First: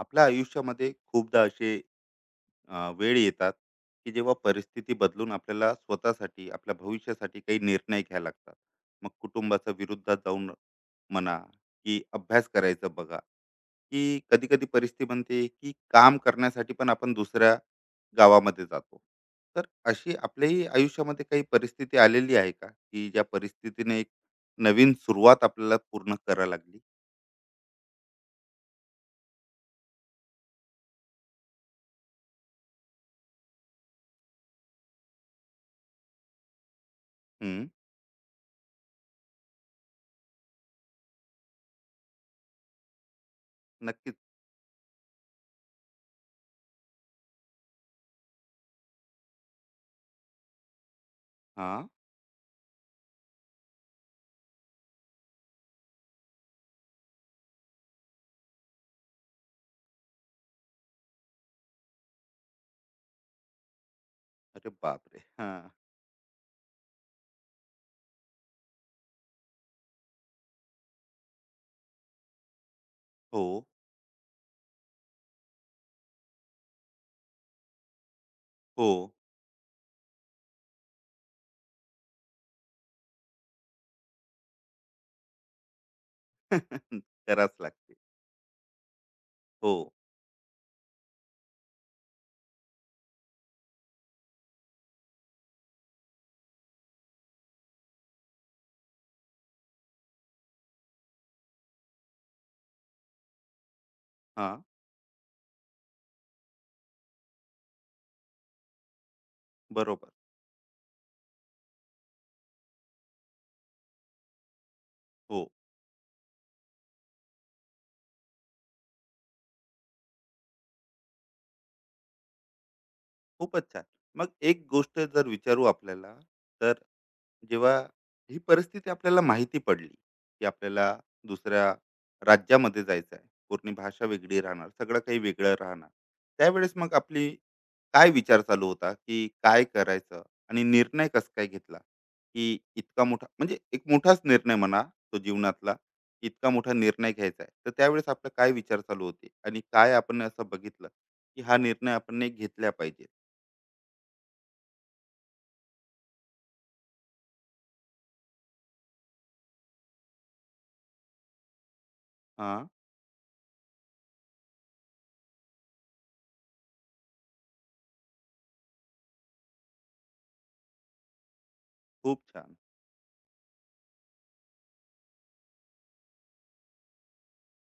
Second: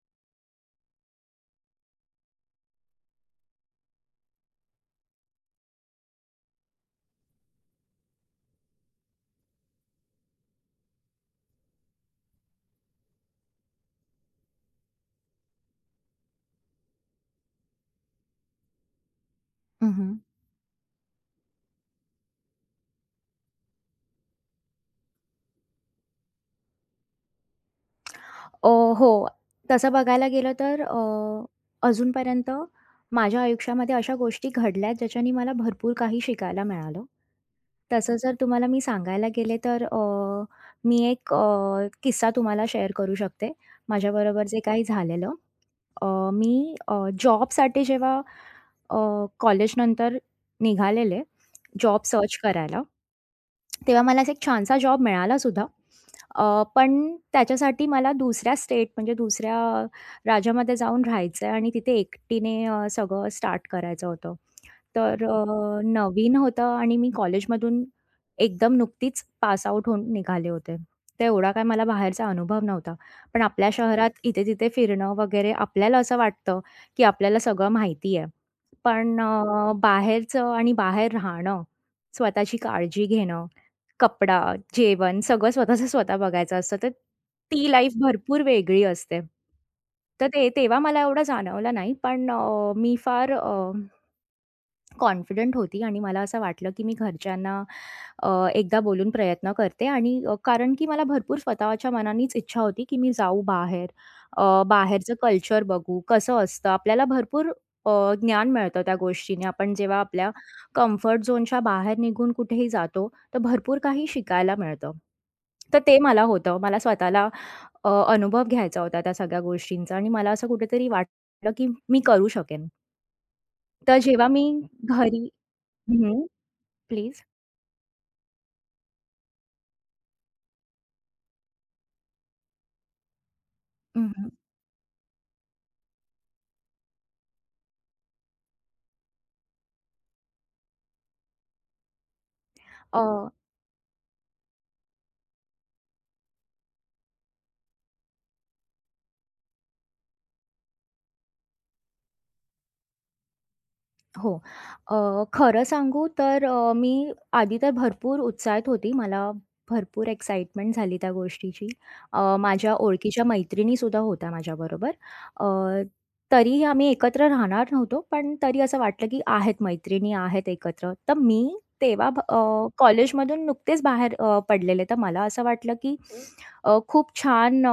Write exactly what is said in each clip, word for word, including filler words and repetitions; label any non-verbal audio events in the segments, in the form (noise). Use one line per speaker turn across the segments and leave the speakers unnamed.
आपल्या आयुष्यामध्ये खूपदा असे अ, वेळ येतात की जेव्हा परिस्थिती बदलून आपल्याला स्वतःसाठी आपल्या भविष्यासाठी काही निर्णय घ्यायला लागतात. मग कुटुंबाच्या विरुद्धात जाऊन म्हणा की अभ्यास करायचं बघा, की कधी कधी परिस्थिती बनते की काम करण्यासाठी पण आपण दुसऱ्या गावामध्ये जातो. तर
हं,
अशी
हं.
आपल्याही आयुष्यामध्ये काही परिस्थिती आलेली आहे का की ज्या परिस्थितीने एक नवीन सुरुवात आपल्याला पूर्ण करायला लागली.
अ, हो. तसं बघायला गेलं तर अ, अजूनपर्यंत माझ्या आयुष्यामध्ये अशा गोष्टी घडल्यात ज्याच्याने मला भरपूर काही शिकायला मिळालं.
हम्म,
तसं जर तुम्हाला मी सांगायला गेले तर अ, मी एक अ, किस्सा तुम्हाला शेअर करू शकते.
नक्कीच.
माझ्याबरोबर जे काही झालेलं. अ, मी अ, जॉबसाठी जेव्हा अ, कॉलेजनंतर निघालेले
हा.
जॉब सर्च करायला तेव्हा मला असा एक छानसा जॉब मिळालासुद्धा. अ, पण त्याच्यासाठी मला दुसऱ्या स्टेट म्हणजे दुसऱ्या राज्यामध्ये जाऊन राहायचं आहे आणि तिथे एकटीने अ, सगळं स्टार्ट करायचं होतं.
अरे बापरे,
तर
हा.
अ, नवीन होतं आणि मी कॉलेजमधून एकदम नुकतीच पास आउट होऊन निघाले होते. तर एवढा काय मला बाहेरचा अनुभव नव्हता. पण
हो,
आपल्या शहरात इथे-तिथे फिरणं वगैरे आपल्याला असं वाटतं, की आपल्याला सगळं माहिती आहे.
हो.
पण अ, बाहेरचं आणि बाहेर राहणं, स्वतःची काळजी घेणं कपडा, जेवण सगळं स्वतःचं स्वतः बघायचं असतं. तर
(laughs) करावंच
ती लाईफ
लागते.
भरपूर वेगळी असते.
हो.
तर ते तेव्हा मला एवढं जाणवलं नाही. पण अ, मी फार अ कॉन्फिडंट होती आणि मला असं वाटलं, की मी घरच्यांना अ, एकदा बोलून प्रयत्न करते आणि अ, कारण की मला भरपूर स्वतःच्या मनानेच इच्छा होती, की मी जाऊ बाहेर,
हा,
अ, बाहेरचं कल्चर बघू, कसं असतं. आपल्याला भरपूर अ, ज्ञान मिळतं त्या गोष्टीने. आपण जेव्हा
बरोबर.
आपल्या कम्फर्ट झोनच्या बाहेर निघून कुठेही जातो, तर भरपूर काही शिकायला मिळतं.
हो.
तर ते मला होतं. मला स्वतःला अ, अनुभव घ्यायचा होता त्या सगळ्या गोष्टींचा आणि मला असं कुठेतरी वाटलं, की मी करू शकेन.
खूपच छान.
तर जेव्हा
मग
मी
एक गोष्ट
घरी
जर विचारू आपल्याला,
हं,
तर
प्लीज.
जेव्हा ही परिस्थिती आपल्याला माहिती पडली, की आपल्याला दुसऱ्या राज्यामध्ये जायचं आहे. पूर्ण भाषा
हं,
वेगळी राहणार, सगळं काही वेगळं राहणार. त्यावेळेस मग आपली काय विचार चालू होता, की काय करायचं आणि निर्णय कसं काय घेतला? की
अ,
इतका मोठा, म्हणजे एक मोठाच निर्णय म्हणा, तो जीवनातला, इतका मोठा निर्णय घ्यायचा आहे. तर त्यावेळेस आपला काय विचार चालू होते आणि काय आपण असं बघितलं, की हा निर्णय आपण नाही घेतला पाहिजे?
हो. अ, खरं सांगू तर अ, मी आधी तर भरपूर उत्साहित होती. मला भरपूर एक्साइटमेंट झाली त्या गोष्टीची. अ,
हां,
माझ्या ओळखीच्या मैत्रिणीसुद्धा होत्या माझ्याबरोबर. अ, तरीही आम्ही एकत्र राहणार नव्हतो, पण तरी असं वाटलं की आहेत मैत्रिणी आहेत एकत्र. तर मी तेव्हा भ
खूप छान.
अ, कॉलेजमधून नुकतेच बाहेर अ, पडलेले. तर मला असं वाटलं की अ, खूप छान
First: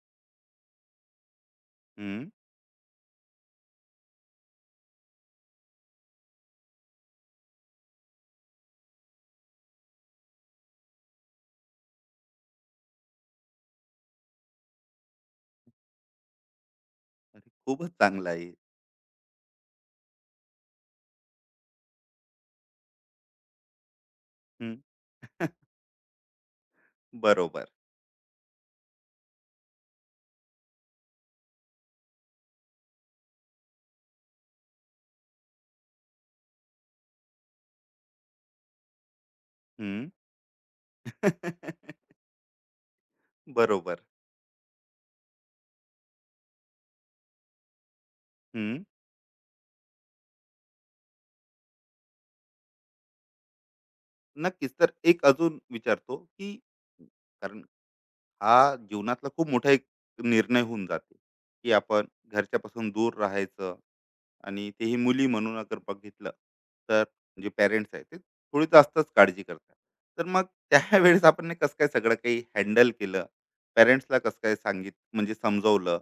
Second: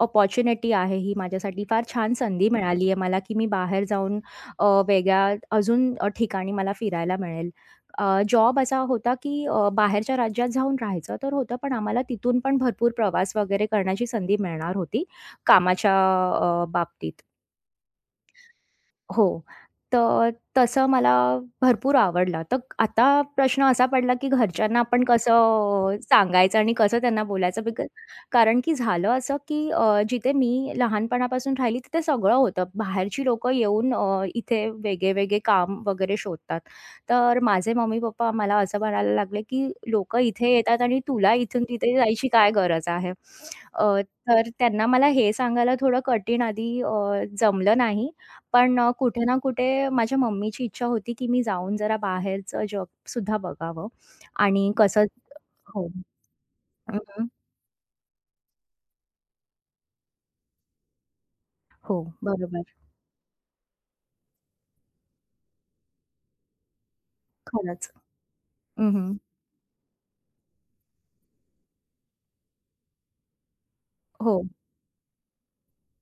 अपॉर्च्युनिटी आहे ही माझ्यासाठी. फार छान
हं.
संधी मिळाली आहे मला, की मी बाहेर जाऊन अ, वेगळ्या अजून अ, ठिकाणी मला फिरायला मिळेल. अ, जॉब असा होता, की अ, बाहेरच्या राज्यात जाऊन राहायचं तर होतं, पण आम्हाला तिथून पण भरपूर प्रवास वगैरे करण्याची संधी मिळणार होती कामाच्या अ, बाबतीत.
अरे, खूपच चांगलं आहे हे.
हो. तर तसं मला भरपूर आवडला. तर आता प्रश्न असा पडला, की घरच्यांना आपण कसं सांगायचं आणि कसं त्यांना बोलायचं?
बरोबर.
बिकॉज कारण की झालं असं, की अ, जिथे मी लहानपणापासून राहिली तिथे सगळं होतं. बाहेरची लोकं येऊन अ, इथे वेगळे-वेगळे काम वगैरे शोधतात. तर माझे मम्मी-पप्पा मला असं म्हणायला लागले, की
हं.
"लोकं इथे येतात आणि तुला इथून तिथे
(laughs)
जायची काय गरज आहे?" अ,
बरोबर.
तर त्यांना मला हे सांगायला थोडं कठीण आधी अ, जमलं नाही. पण
हं.
अ, कुठे ना कुठे माझ्या मम्मीची इच्छा होती, की मी जाऊन जरा बाहेरचं जगसुद्धा बघावं
नक्कीच.
आणि
तर
कसं
एक अजून
हो.
विचारतो, की
हं, हं.
कारण हा जीवनातला खूप मोठा एक निर्णय होऊन जाते, की
हो,
आपण
बरोबर.
घरच्यापासून दूर राहायचं आणि तेही मुली म्हणून अगर बघितलं तर जे
खरंच.
पेरेंट्स आहेत ते थोडी
हं,
जास्तच
हं.
काळजी करतात. तर मग त्यावेळेस (laughs) आपण कसं काय सगळं काही हँडल केलं, पेरेंट्सला कसं
हो.
काय सांगित, म्हणजे समजवलं?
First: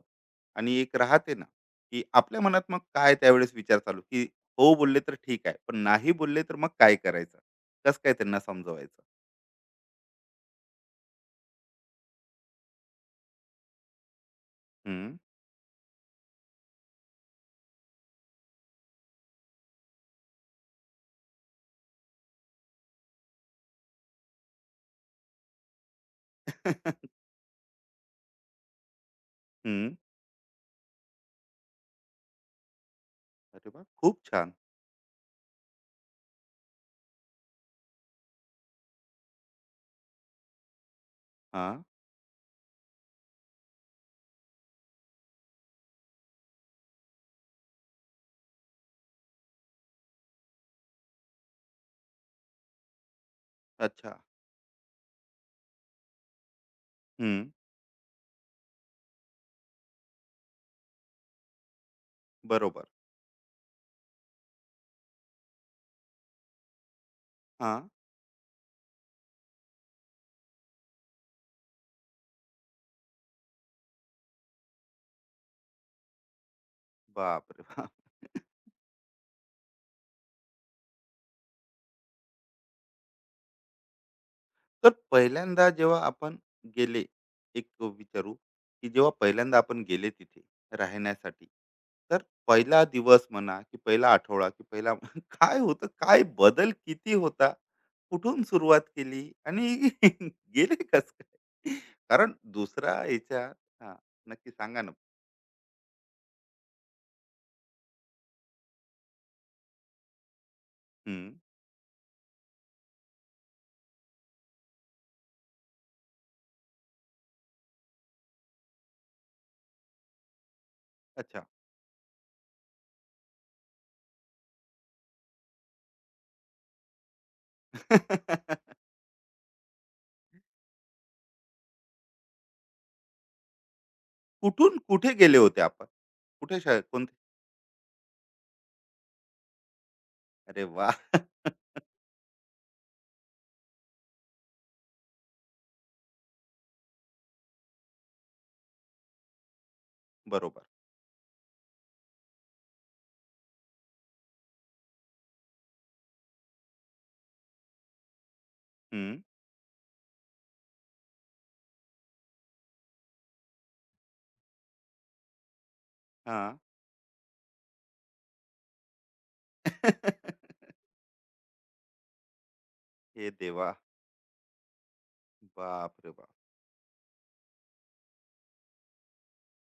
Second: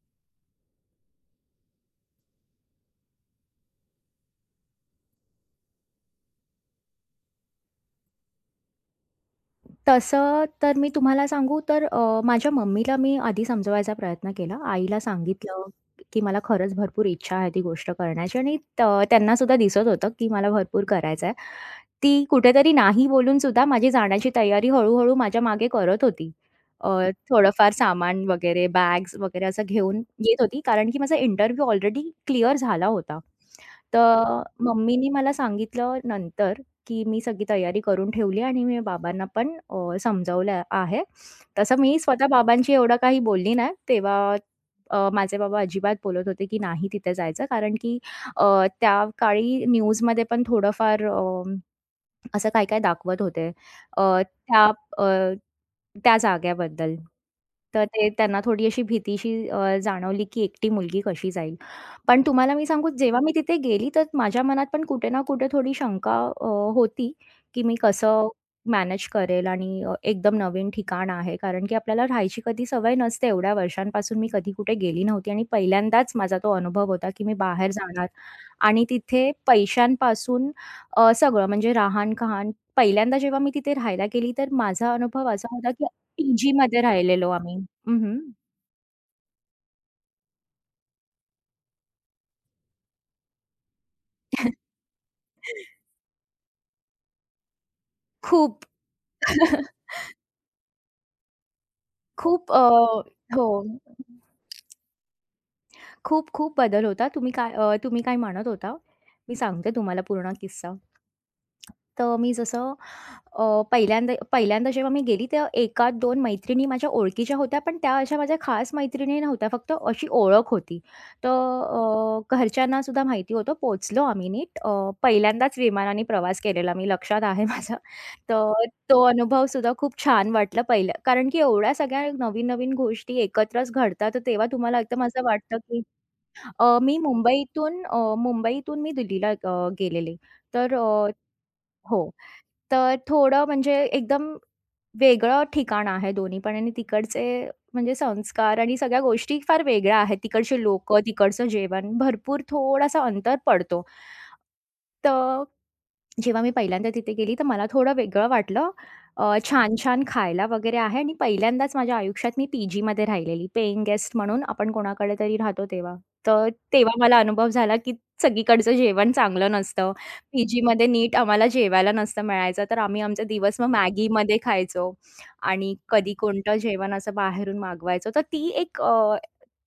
आणि एक राहते ना, की आपल्या मनात मग काय त्यावेळेस विचार चालू, की हो बोलले तर ठीक आहे पण नाही बोलले तर मग काय करायचं, कसं काय त्यांना समजवायचं?
तसं तर मी तुम्हाला सांगू तर अ, माझ्या मम्मीला मी आधी समजवायचा प्रयत्न केला. आईला
हम्म.
सांगितलं, की मला खरंच भरपूर इच्छा आहे ती गोष्ट करण्याची आणि त त्यांना सुद्धा दिसत होतं, की मला भरपूर करायचं आहे. ती कुठेतरी नाही बोलून सुद्धा माझी जाण्याची तयारी हळू-हळू माझ्या मागे करत होती. अ,
(laughs)
थोडंफार सामान वगैरे, बॅग्स वगैरे असं
हम्म.
घेऊन येत होती, कारण की माझा इंटरव्ह्यू ऑलरेडी क्लिअर झाला होता.
अरे वा, खूप
तर
छान.
मम्मीनी मला सांगितलं नंतर, की मी सगळी तयारी करून ठेवली आणि मी बाबांना पण अ, समजावलं आहे.
हा.
तसं मी स्वतः बाबांशी एवढं काही बोलली नाही. तेव्हा अ, माझे बाबा अजिबात बोलत होते की नाही तिथे जायचं कारण की अ, त्या काळी न्यूजमध्ये पण थोडंफार अ, असं काय-काय दाखवत होते. अ,
अच्छा.
त्या अ, त्या जागेबद्दल.
हम्म.
तर ते त्यांना थोडी अशी भीतीशी अ, जाणवली, की एकटी मुलगी कशी जाईल. पण तुम्हाला मी
बरोबर.
सांगू जेव्हा मी तिथे गेली तर माझ्या मनात पण कुठे ना कुठे थोडी शंका अ, होती, की
हा.
मी कसं मॅनेज करेल आणि अ, एकदम नवीन ठिकाण आहे. कारण की आपल्याला राहायची कधी सवय नसते. एवढ्या वर्षांपासून मी कधी कुठे गेली नव्हती आणि पहिल्यांदाच माझा तो अनुभव होता, की मी
बापरे.
बाहेर
(laughs)
जाणार
बाप.
आणि तिथे पैशांपासून अ, सगळं म्हणजे राहाण-खाहाण. पहिल्यांदा जेव्हा मी तिथे राहायला गेली, तर
तर
माझा अनुभव असा
पहिल्यांदा
होता की
जेव्हा आपण
पीजीमध्ये
गेले,
राहिलेलो आम्ही.
एक
हं, हं.
विचारू की जेव्हा पहिल्यांदा आपण गेले तिथे राहण्यासाठी, तर पहिला दिवस म्हणा की पहिला आठवडा की
(laughs)
पहिला (laughs) काय होतं, काय बदल किती होता, कुठून
खूप,
सुरुवात केली आणि
(laughs)
(laughs) गेले कस काय? कारण
खूप अ,
दुसरा याच्या.
हो.
हा, नक्की सांगा ना.
खूप-खूप बदल होता. तुम्ही काय अ, तुम्ही काय म्हणत होता? मी सांगते तुम्हाला पूर्ण किस्सा.
हम्म,
तर मी जसं अ, पहिल्यांदा पहिल्यांदा जेव्हा मी गेली तेव्हा एक आध दोन मैत्रिणी माझ्या ओळखीच्या होत्या, पण त्या अशा माझ्या खास मैत्रिणी नव्हत्या, फक्त अशी ओळख होती. तर
अच्छा.
अ, घरच्यांना सुद्धा माहिती होतं. पोहोचलो आम्ही नीट. अ, पहिल्यांदाच विमानाने प्रवास केलेला मी लक्षात आहे माझं. तर
(laughs)
तो अनुभव सुद्धा खूप छान वाटला पहिलं कारण की एवढ्या सगळ्या नवीन-नवीन गोष्टी एकत्रच घडतात, तर तेव्हा
कुठून
तुम्हाला एकदम
कुठे
असं
गेले
वाटतं
होते
की
आपण, कुठे
अ,
शहर
मी
कोणते?
मुंबईतून अ, मुंबईतून मी दिल्लीला अ, गेलेले.
अरे
तर
वा.
अ,
(laughs)
हो. तर थोडं म्हणजे एकदम वेगळं ठिकाण आहे दोन्ही पण आणि तिकडचे म्हणजे संस्कार आणि सगळ्या गोष्टी फार वेगळ्या आहेत.
बरोबर.
तिकडची लोकं, तिकडचं जेवण भरपूर थोडासा अंतर पडतो. तर जेव्हा मी पहिल्यांदा तिथे गेली, तर मला थोडं वेगळं वाटलं.
हम्म.
अ, छान-छान खायला वगैरे आहे आणि पहिल्यांदाच माझ्या आयुष्यात मी पीजीमध्ये राहिलेली, पेइंग गेस्ट म्हणून आपण कोणाकडे तरी राहतो तेव्हा.
हा.
तर तेव्हा मला अनुभव झाला, की सगळीकडचं जेवण चांगलं नसतं.
(laughs)
पीजीमध्ये नीट आम्हाला जेवायला नसतं मिळायचं, तर आम्ही आमचा
हे
दिवस मग
देवा,
मॅगीमध्ये खायचो आणि
बाप रे
कधी
बाप!
कोणतं जेवण असं बाहेरून मागवायचो. तर ती एक अ,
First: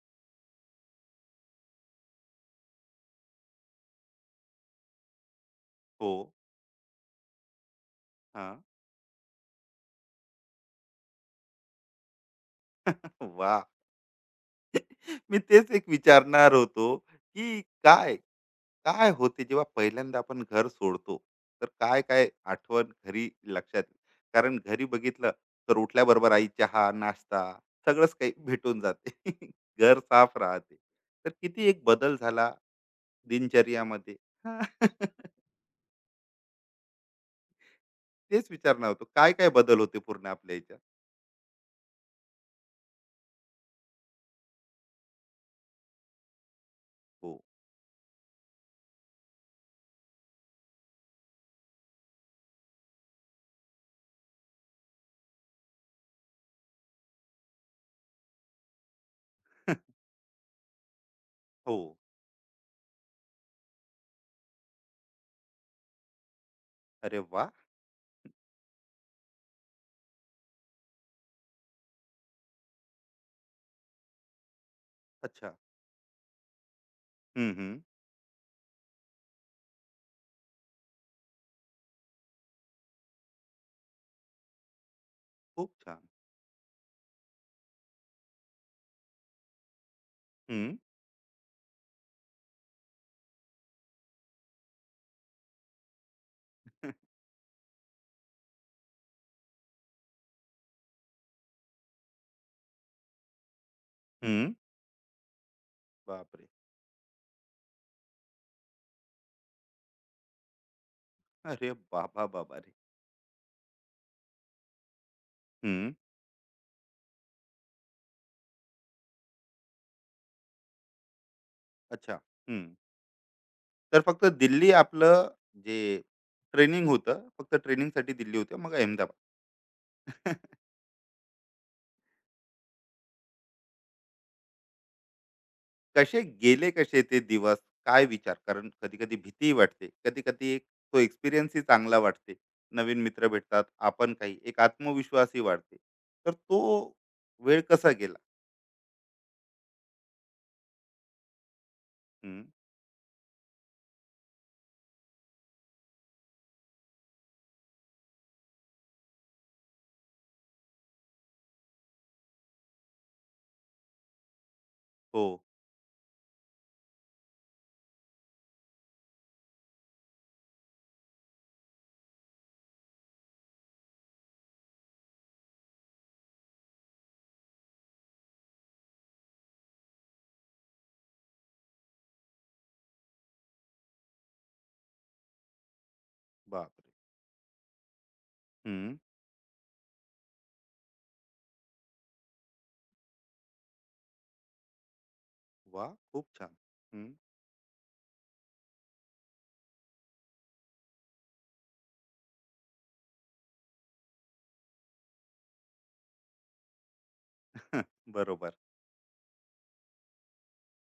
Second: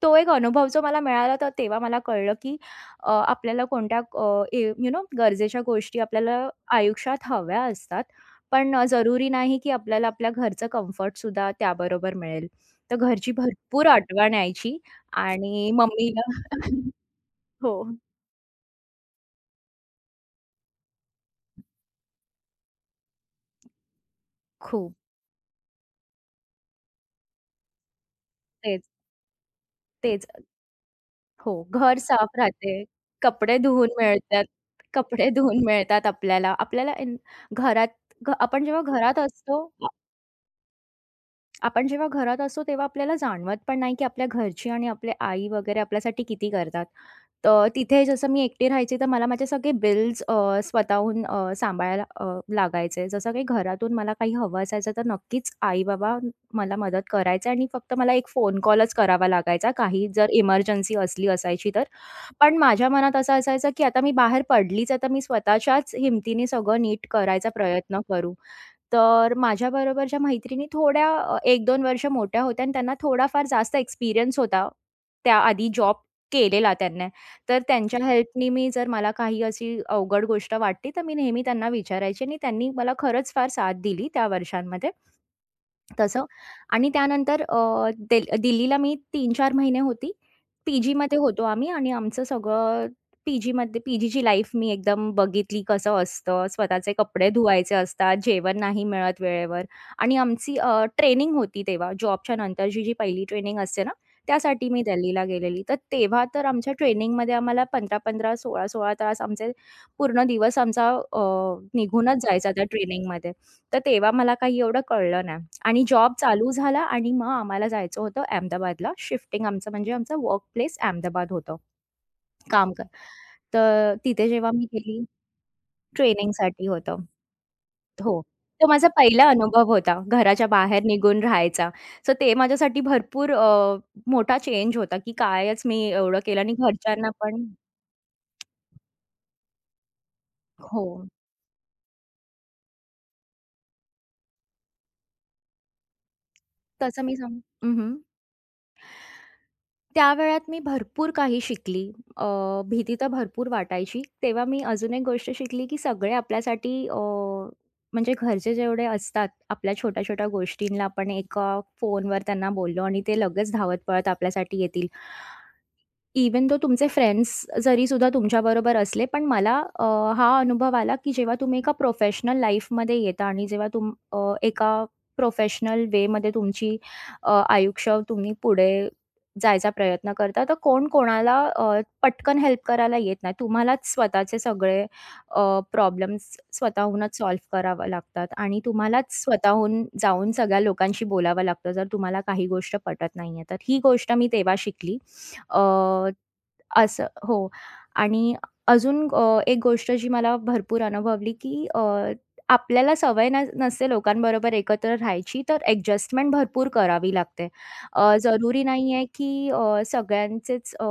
तो एक अनुभव जो मला मिळाला, तर तेव्हा मला कळलं, की अ, आपल्याला कोणत्या अ, ए यू नो गरजेच्या गोष्टी
हो.
आपल्याला आयुष्यात हव्या असतात.
हां.
पण अ, जरुरी नाही की आपल्याला आपल्या घरचं कम्फर्टसुद्धा त्याबरोबर मिळेल. तर घरची
वाह!
भरपूर आठवण
(laughs)
यायची
(laughs) मी
आणि
तेच एक
मम्मीला
विचारणार
(laughs)
होतो, की
हो,
काय, काय होते जेव्हा पहिल्यांदा आपण घर सोडतो, तर काय-काय आठवण घरी लक्षात येते? कारण घरी
खूप.
बघितलं तर उठल्याबरोबर आई चहा, नाश्ता, सगळंच काही भेटून
तेच,
जाते. (laughs) घर
तेच.
साफ राहते. तर
हो,
किती एक
घर
बदल
साफ
झाला
राहते, कपडे धुवून
दिनचर्यामध्ये.
मिळतात.
हां.
कपडे
(laughs)
धुवून मिळतात आपल्याला. आपल्याला इन घरात घ
तेच
आपण जेव्हा
विचारणार होतो.
घरात
काय-काय
असतो
बदल होते पूर्ण आपल्या ह्याच्यात?
आपण जेव्हा घरात असतो तेव्हा आपल्याला जाणवत पण नाही की आपल्या घरची आणि आपले आई वगैरे आपल्यासाठी किती करतात.
हो.
तर तिथे जसं मी एकटी राहायची तर मला माझे सगळे बिल्स अ, स्वतःहून अ, सांभाळायला अ, लागायचे. जसं काही घरातून मला काही हवं असायचं तर नक्कीच आई-बाबा मला मदत करायचे आणि फक्त मला एक फोन कॉलच करावा लागायचा काही जर इमर्जन्सी असली असायची
हो.
तर. पण माझ्या मनात असं असायचं की आता मी बाहेर पडलीच आहे तर मी स्वतःच्याच हिमतीने सगळं नीट
अरे
करायचा
वाह!
प्रयत्न करू. तर माझ्याबरोबरच्या मैत्रिणी थोड्या अ, एक दोन वर्ष मोठ्या होत्या आणि त्यांना थोडाफार जास्त एक्सपिरियन्स होता.
अच्छा.
त्याआधी जॉब केलेला त्यांनी.
हं,
तर
हं.
त्यांच्या हेल्पनी मी जर मला काही अशी अवघड गोष्ट वाटली, तर मी नेहमी त्यांना विचारायची आणि त्यांनी मला खरंच फार साथ दिली त्या वर्षांमध्ये.
खूप छान.
तसं आणि त्यानंतर अ, दिल दिल्लीला मी तीन-चार महिने होती.
हं,
पीजीमध्ये होतो आम्ही आणि आमचं सगळं पीजीमध्ये पीजीची लाईफ मी एकदम बघितली कसं असतं. स्वतःचे कपडे धुवायचे असतात, जेवण नाही मिळत वेळेवर आणि आमची अ, ट्रेनिंग होती तेव्हा जॉबच्या नंतरची जी पहिली ट्रेनिंग असते ना,
हं.
त्यासाठी मी दिल्लीला गेलेली. तर तेव्हा तर
बापरे!
आमच्या ट्रेनिंगमध्ये आम्हाला पंधरा पंधरा, सोळा सोळा तास आमचे पूर्ण दिवस आमचा अ,
अरे
निघूनच
बाबा,
जायचा
बाबा
त्या
रे!
ट्रेनिंगमध्ये. तर तेव्हा मला काही एवढं कळलं नाही आणि
हं.
जॉब चालू झाला आणि मग आम्हाला जायचं होतं अहमदाबादला. शिफ्टिंग आमचं म्हणजे आमचं वर्क प्लेस अहमदाबाद होतं.
अच्छा. हं.
काम कर तर
तर फक्त
तिथे जेव्हा मी
दिल्ली
गेली
आपलं जे
ट्रेनिंगसाठी
ट्रेनिंग
होतं.
होतं, फक्त ट्रेनिंगसाठी
हो.
दिल्ली होती,
तो
मग
माझा पहिला
अहमदाबाद.
अनुभव होता घराच्या
(laughs)
बाहेर निघून राहायचा. सो ते माझ्यासाठी भरपूर अ, मोठा चेंज होता, की कायच मी एवढं
कसे
केलं आणि
गेले, कसे
घरच्यांना
ते
पण
दिवस? काय विचार? कारण कधी-कधी भीतीही वाटते. कधी-कधी एक
हो.
तो एक्सपिरियन्सही चांगला वाटते. नवीन मित्र भेटतात, आपण काही एक आत्मविश्वासही वाढते. तर तो
तसं मी सांग
वेळ कसा गेला?
त्या वेळात मी भरपूर काही शिकली. अ,
हं.
भीती तर भरपूर वाटायची. तेव्हा मी अजून एक गोष्ट शिकली, की सगळे आपल्यासाठी अ, म्हणजे घरचे जेवढे असतात, आपल्या छोट्या-छोट्या गोष्टींना आपण एका फोनवर त्यांना बोललो आणि ते लगेच धावत पळत आपल्यासाठी येतील.
हो.
इवन दो तुमचे फ्रेंड्स जरी सुद्धा तुमच्याबरोबर असले, पण मला अ, हा अनुभव आला, की जेव्हा तुम्ही एका प्रोफेशनल लाईफमध्ये येता आणि जेव्हा तुम अ, एका प्रोफेशनल वेमध्ये तुमची अ, आयुष्य तुम्ही पुढे जायचा प्रयत्न करता, तर कोण कोणाला अ, पटकन हेल्प करायला येत नाही. तुम्हालाच स्वतःचे सगळे प्रॉब्लेम्स
बापरे!
स्वतःहूनच सॉल्व्ह करावे लागतात आणि
हं.
तुम्हालाच स्वतःहून जाऊन सगळ्या लोकांशी बोलावं लागतं, जर तुम्हाला काही गोष्ट पटत नाहीये. तर ही गोष्ट मी तेव्हा शिकली. अ,
वाह! खूप छान.
असं.
हं.
हो. आणि अजून अ, एक गोष्ट जी मला भरपूर अनुभवली, की अ, आपल्याला सवय न नसते लोकांबरोबर एकत्र राहायची, तर ॲडजस्टमेंट भरपूर करावी लागते.
(laughs)
अ,
बरोबर.
जरुरी नाही आहे, की अ, सगळ्यांचेच अ,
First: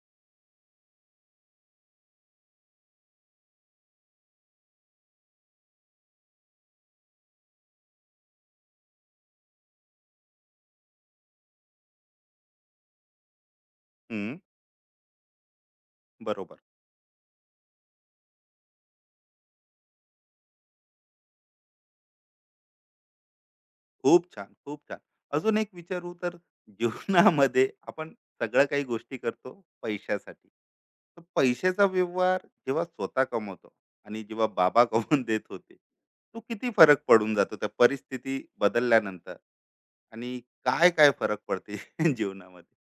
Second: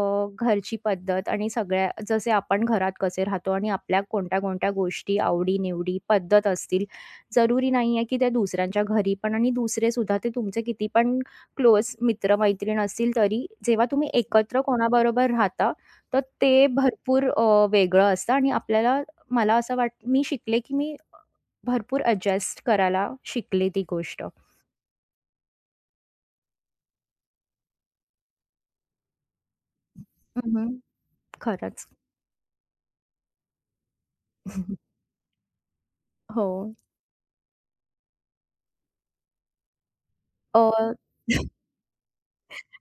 घरची पद्धत आणि सगळ्या जसे आपण घरात कसे राहतो आणि आपल्या कोणत्या-कोणत्या गोष्टी, आवडी-निवडी, पद्धत असतील, जरुरी नाही आहे, की त्या दुसऱ्यांच्या घरी पण आणि दुसरेसुद्धा ते तुमचे किती पण क्लोज मित्र-मैत्रीण असतील तरी, जेव्हा तुम्ही
हं.
एकत्र कोणाबरोबर राहता, तर
बरोबर.
ते भरपूर अ, वेगळं असतं आणि आपल्याला मला असं वाट मी शिकले, की मी भरपूर अॅडजस्ट करायला शिकले ती गोष्ट.
खूप छान, खूप छान. अजून एक विचारू, तर जीवनामध्ये आपण सगळ्या काही गोष्टी करतो पैशासाठी.
हं,
तर पैशाचा
खरंच.
व्यवहार जेव्हा स्वतः कमवतो आणि जेव्हा बाबा
(laughs)
कमवून देत होते, तो
हो.
किती फरक पडून जातो त्या परिस्थिती बदलल्यानंतर? आणि
अ,
काय-काय फरक
(laughs)
पडते (laughs) जीवनामध्ये?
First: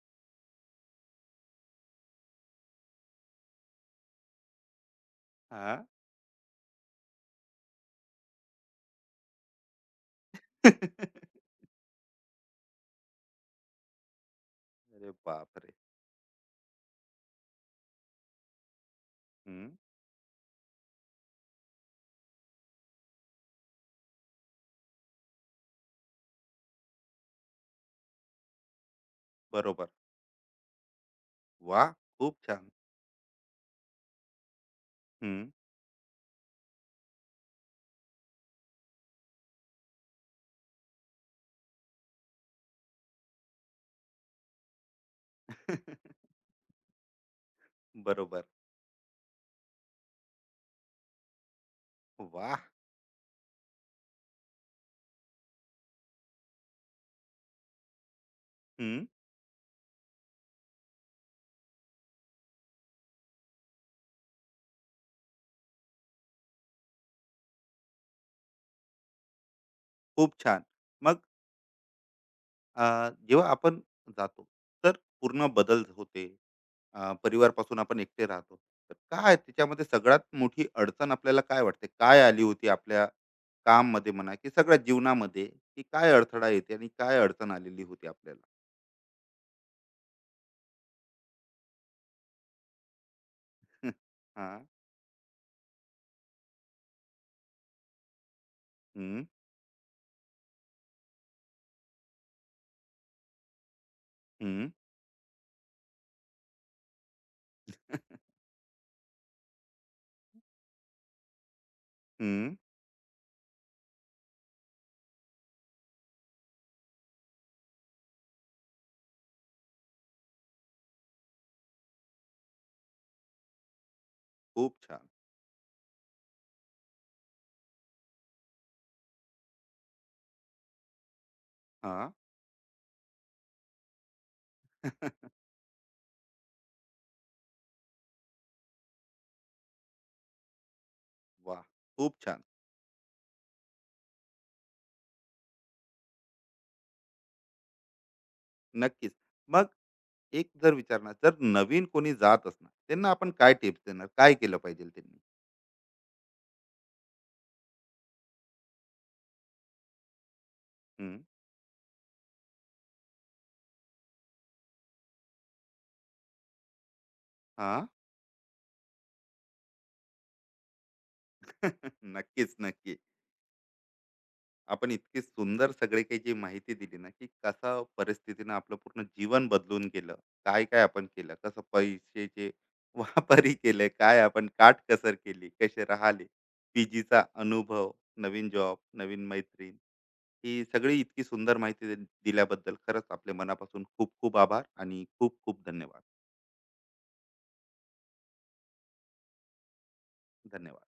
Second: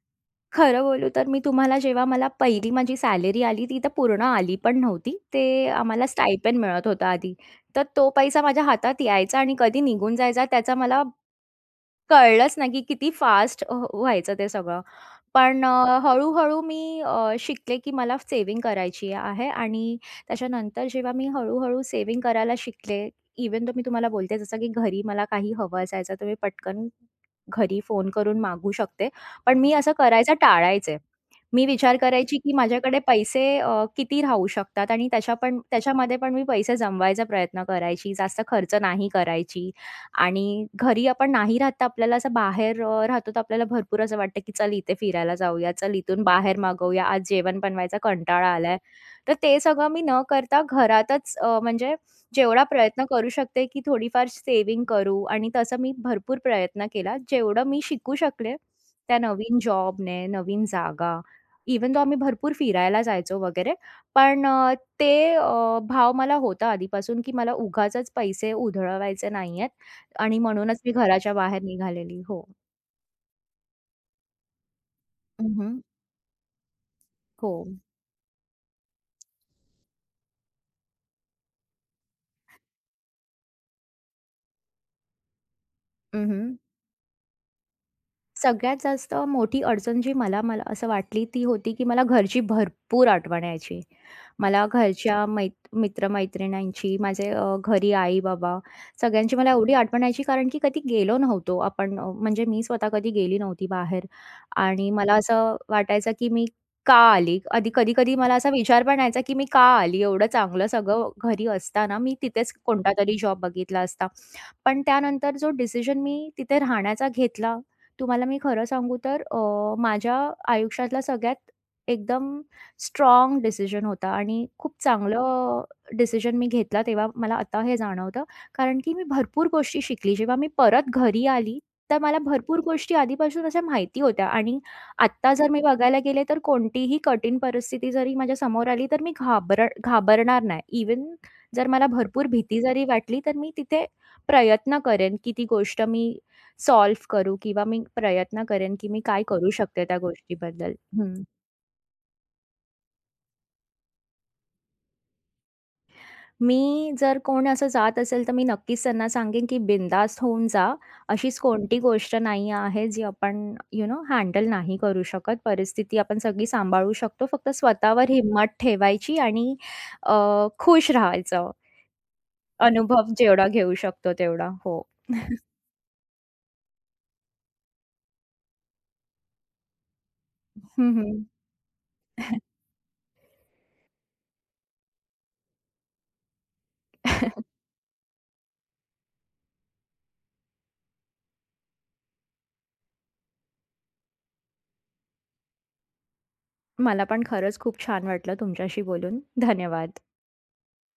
खरं बोलू तर मी तुम्हाला जेव्हा मला पहिली माझी सॅलरी आली, ती तर पूर्ण आली पण नव्हती. ते
हां.
आम्हाला स्टायपेंड मिळत होतं आधी. तर तो पैसा माझ्या हातात यायचा आणि कधी निघून जायचा त्याचा मला
(laughs)
कळलंच नाही, की किती फास्ट अ, व्हायचं ते सगळं.
अरे
पण
बापरे!
अ, हळू मी अ, शिकले, की मला सेव्हिंग करायची आहे
हं.
आणि त्याच्यानंतर जेव्हा मी हळू-हळू सेव्हिंग करायला शिकले, इव्हन तर मी तुम्हाला बोलते जसं की घरी मला काही हवं असायचं तर मी पटकन घरी फोन करून मागू शकते. पण मी
बरोबर.
असं करायचं टाळायचे. मी
वाह!
विचार
खूप
करायची, की
छान.
माझ्याकडे पैसे अ, किती राहू शकतात आणि त्याच्या
हं.
पण त्याच्यामध्ये पण मी पैसे जमवायचा प्रयत्न करायची, जास्त खर्च नाही करायची आणि घरी आपण नाही राहत तर आपल्याला असं बाहेर अ, राहतो तर आपल्याला भरपूर असं वाटतं, की चल इथे फिरायला जाऊया, चल इथून
(laughs)
बाहेर मागवूया, आज जेवण बनवायचा
बरोबर.
कंटाळा आलाय. तर ते सगळं मी न करता घरातच अ, म्हणजे
वाह!
जेवढा प्रयत्न करू शकते, की थोडीफार सेव्हिंग करू आणि तसं मी भरपूर प्रयत्न केला. जेवढं मी शिकू शकले
हं.
त्या नवीन जॉबने, नवीन जागा इवन तो आम्ही भरपूर फिरायला जायचो वगैरे, पण अ, ते अ, भाव मला होता आधीपासून, की मला उगाचच पैसे उधळवायचे नाहीयेत
खूप
आणि
छान.
म्हणूनच मी
मग
घराच्या बाहेर निघालेली. हो.
अ, जेव्हा आपण जातो तर पूर्ण
हं, हं.
बदल होते. अ,
हो.
परिवारपासून आपण एकटे राहतो, तर काय त्याच्यामध्ये सगळ्यात मोठी अडचण आपल्याला काय वाटते, काय आली होती आपल्या काम मध्ये म्हणा की सगळ्या जीवनामध्ये, की काय
हं,
अडथळा
हं.
येते आणि काय अडचण आलेली होती आपल्याला?
सगळ्यात जास्त मोठी अडचण जी मला मला असं वाटली ती होती, की मला घरची भरपूर आठवण यायची.
(laughs) हा.
मला घरच्या मै मित्र-मैत्रिणींची, माझे अ, घरी आई-बाबा
हम्म.
सगळ्यांची मला एवढी आठवण यायची कारण की कधी गेलो नव्हतो आपण अ, म्हणजे मी स्वतः कधी गेली नव्हती बाहेर
हम्म.
आणि मला असं वाटायचं, की मी का आली? आधी कधी-कधी मला असा विचार पण यायचा, की मी का आली? एवढं चांगलं सगळं घरी असताना मी तिथेच
हम्म.
कोणतातरी जॉब बघितला असता. पण त्यानंतर जो डिसिजन मी तिथे राहण्याचा घेतला तुम्हाला मी खरं सांगू तर अ, माझ्या आयुष्यातला सगळ्यात एकदम स्ट्रॉंग डिसिजन होता आणि खूप
खूप छान.
चांगलं डिसिजन मी घेतला तेव्हा मला आता हे जाणवतं. कारण की मी भरपूर गोष्टी शिकली. जेव्हा मी परत घरी आली, तर
हा.
मला भरपूर गोष्टी आधीपासून अशा माहिती होत्या आणि
(laughs)
आत्ता जर मी बघायला गेले तर कोणतीही कठीण परिस्थिती जरी माझ्या समोर आली, तर मी घाबर घाबरणार नाही. इव्हन
वा,
जर मला
खूप
भरपूर
छान.
भीती जरी वाटली, तर मी तिथे प्रयत्न करेन की ती गोष्ट मी सॉल्व्ह करू किंवा मी प्रयत्न करेन, की मी
नक्कीच.
काय करू
मग
शकते त्या
एक
गोष्टीबद्दल.
जर विचारणार,
हं.
जर नवीन कोणी जात असणार त्यांना आपण काय टिप्स देणार, काय केलं पाहिजे त्यांनी?
मी जर कोण असं जात असेल, तर मी नक्कीच त्यांना सांगेन, की बिनधास्त होऊन जा.
हम्म.
अशीच कोणती गोष्ट नाही आहे जी आपण यू नो हँडल नाही करू शकत. परिस्थिती आपण सगळी सांभाळू शकतो. फक्त
हा.
स्वतःवर हिंमत ठेवायची आणि अ, खुश राहायचं.
(laughs) नक्कीच, नक्की.
अनुभव जेवढा घेऊ शकतो तेवढा. हो.
आपण इतकी सुंदर सगळी काही जी माहिती दिली ना, की कसा परिस्थितीनं आपलं पूर्ण जीवन बदलून गेलं. काय-काय
हं,
आपण
हं.
केलं, कसं पैशाचे (laughs) वापरही केले, काय आपण काटकसर केली, कसे राहिले, पीजीचा
(laughs)
अनुभव, नवीन जॉब, नवीन मैत्रीण, ही सगळी इतकी सुंदर माहिती दि दिल्याबद्दल खरंच आपले मनापासून खूप-खूप आभार आणि खूप-खूप धन्यवाद.
मला पण खरंच खूप छान वाटलं तुमच्याशी बोलून. धन्यवाद.
धन्यवाद.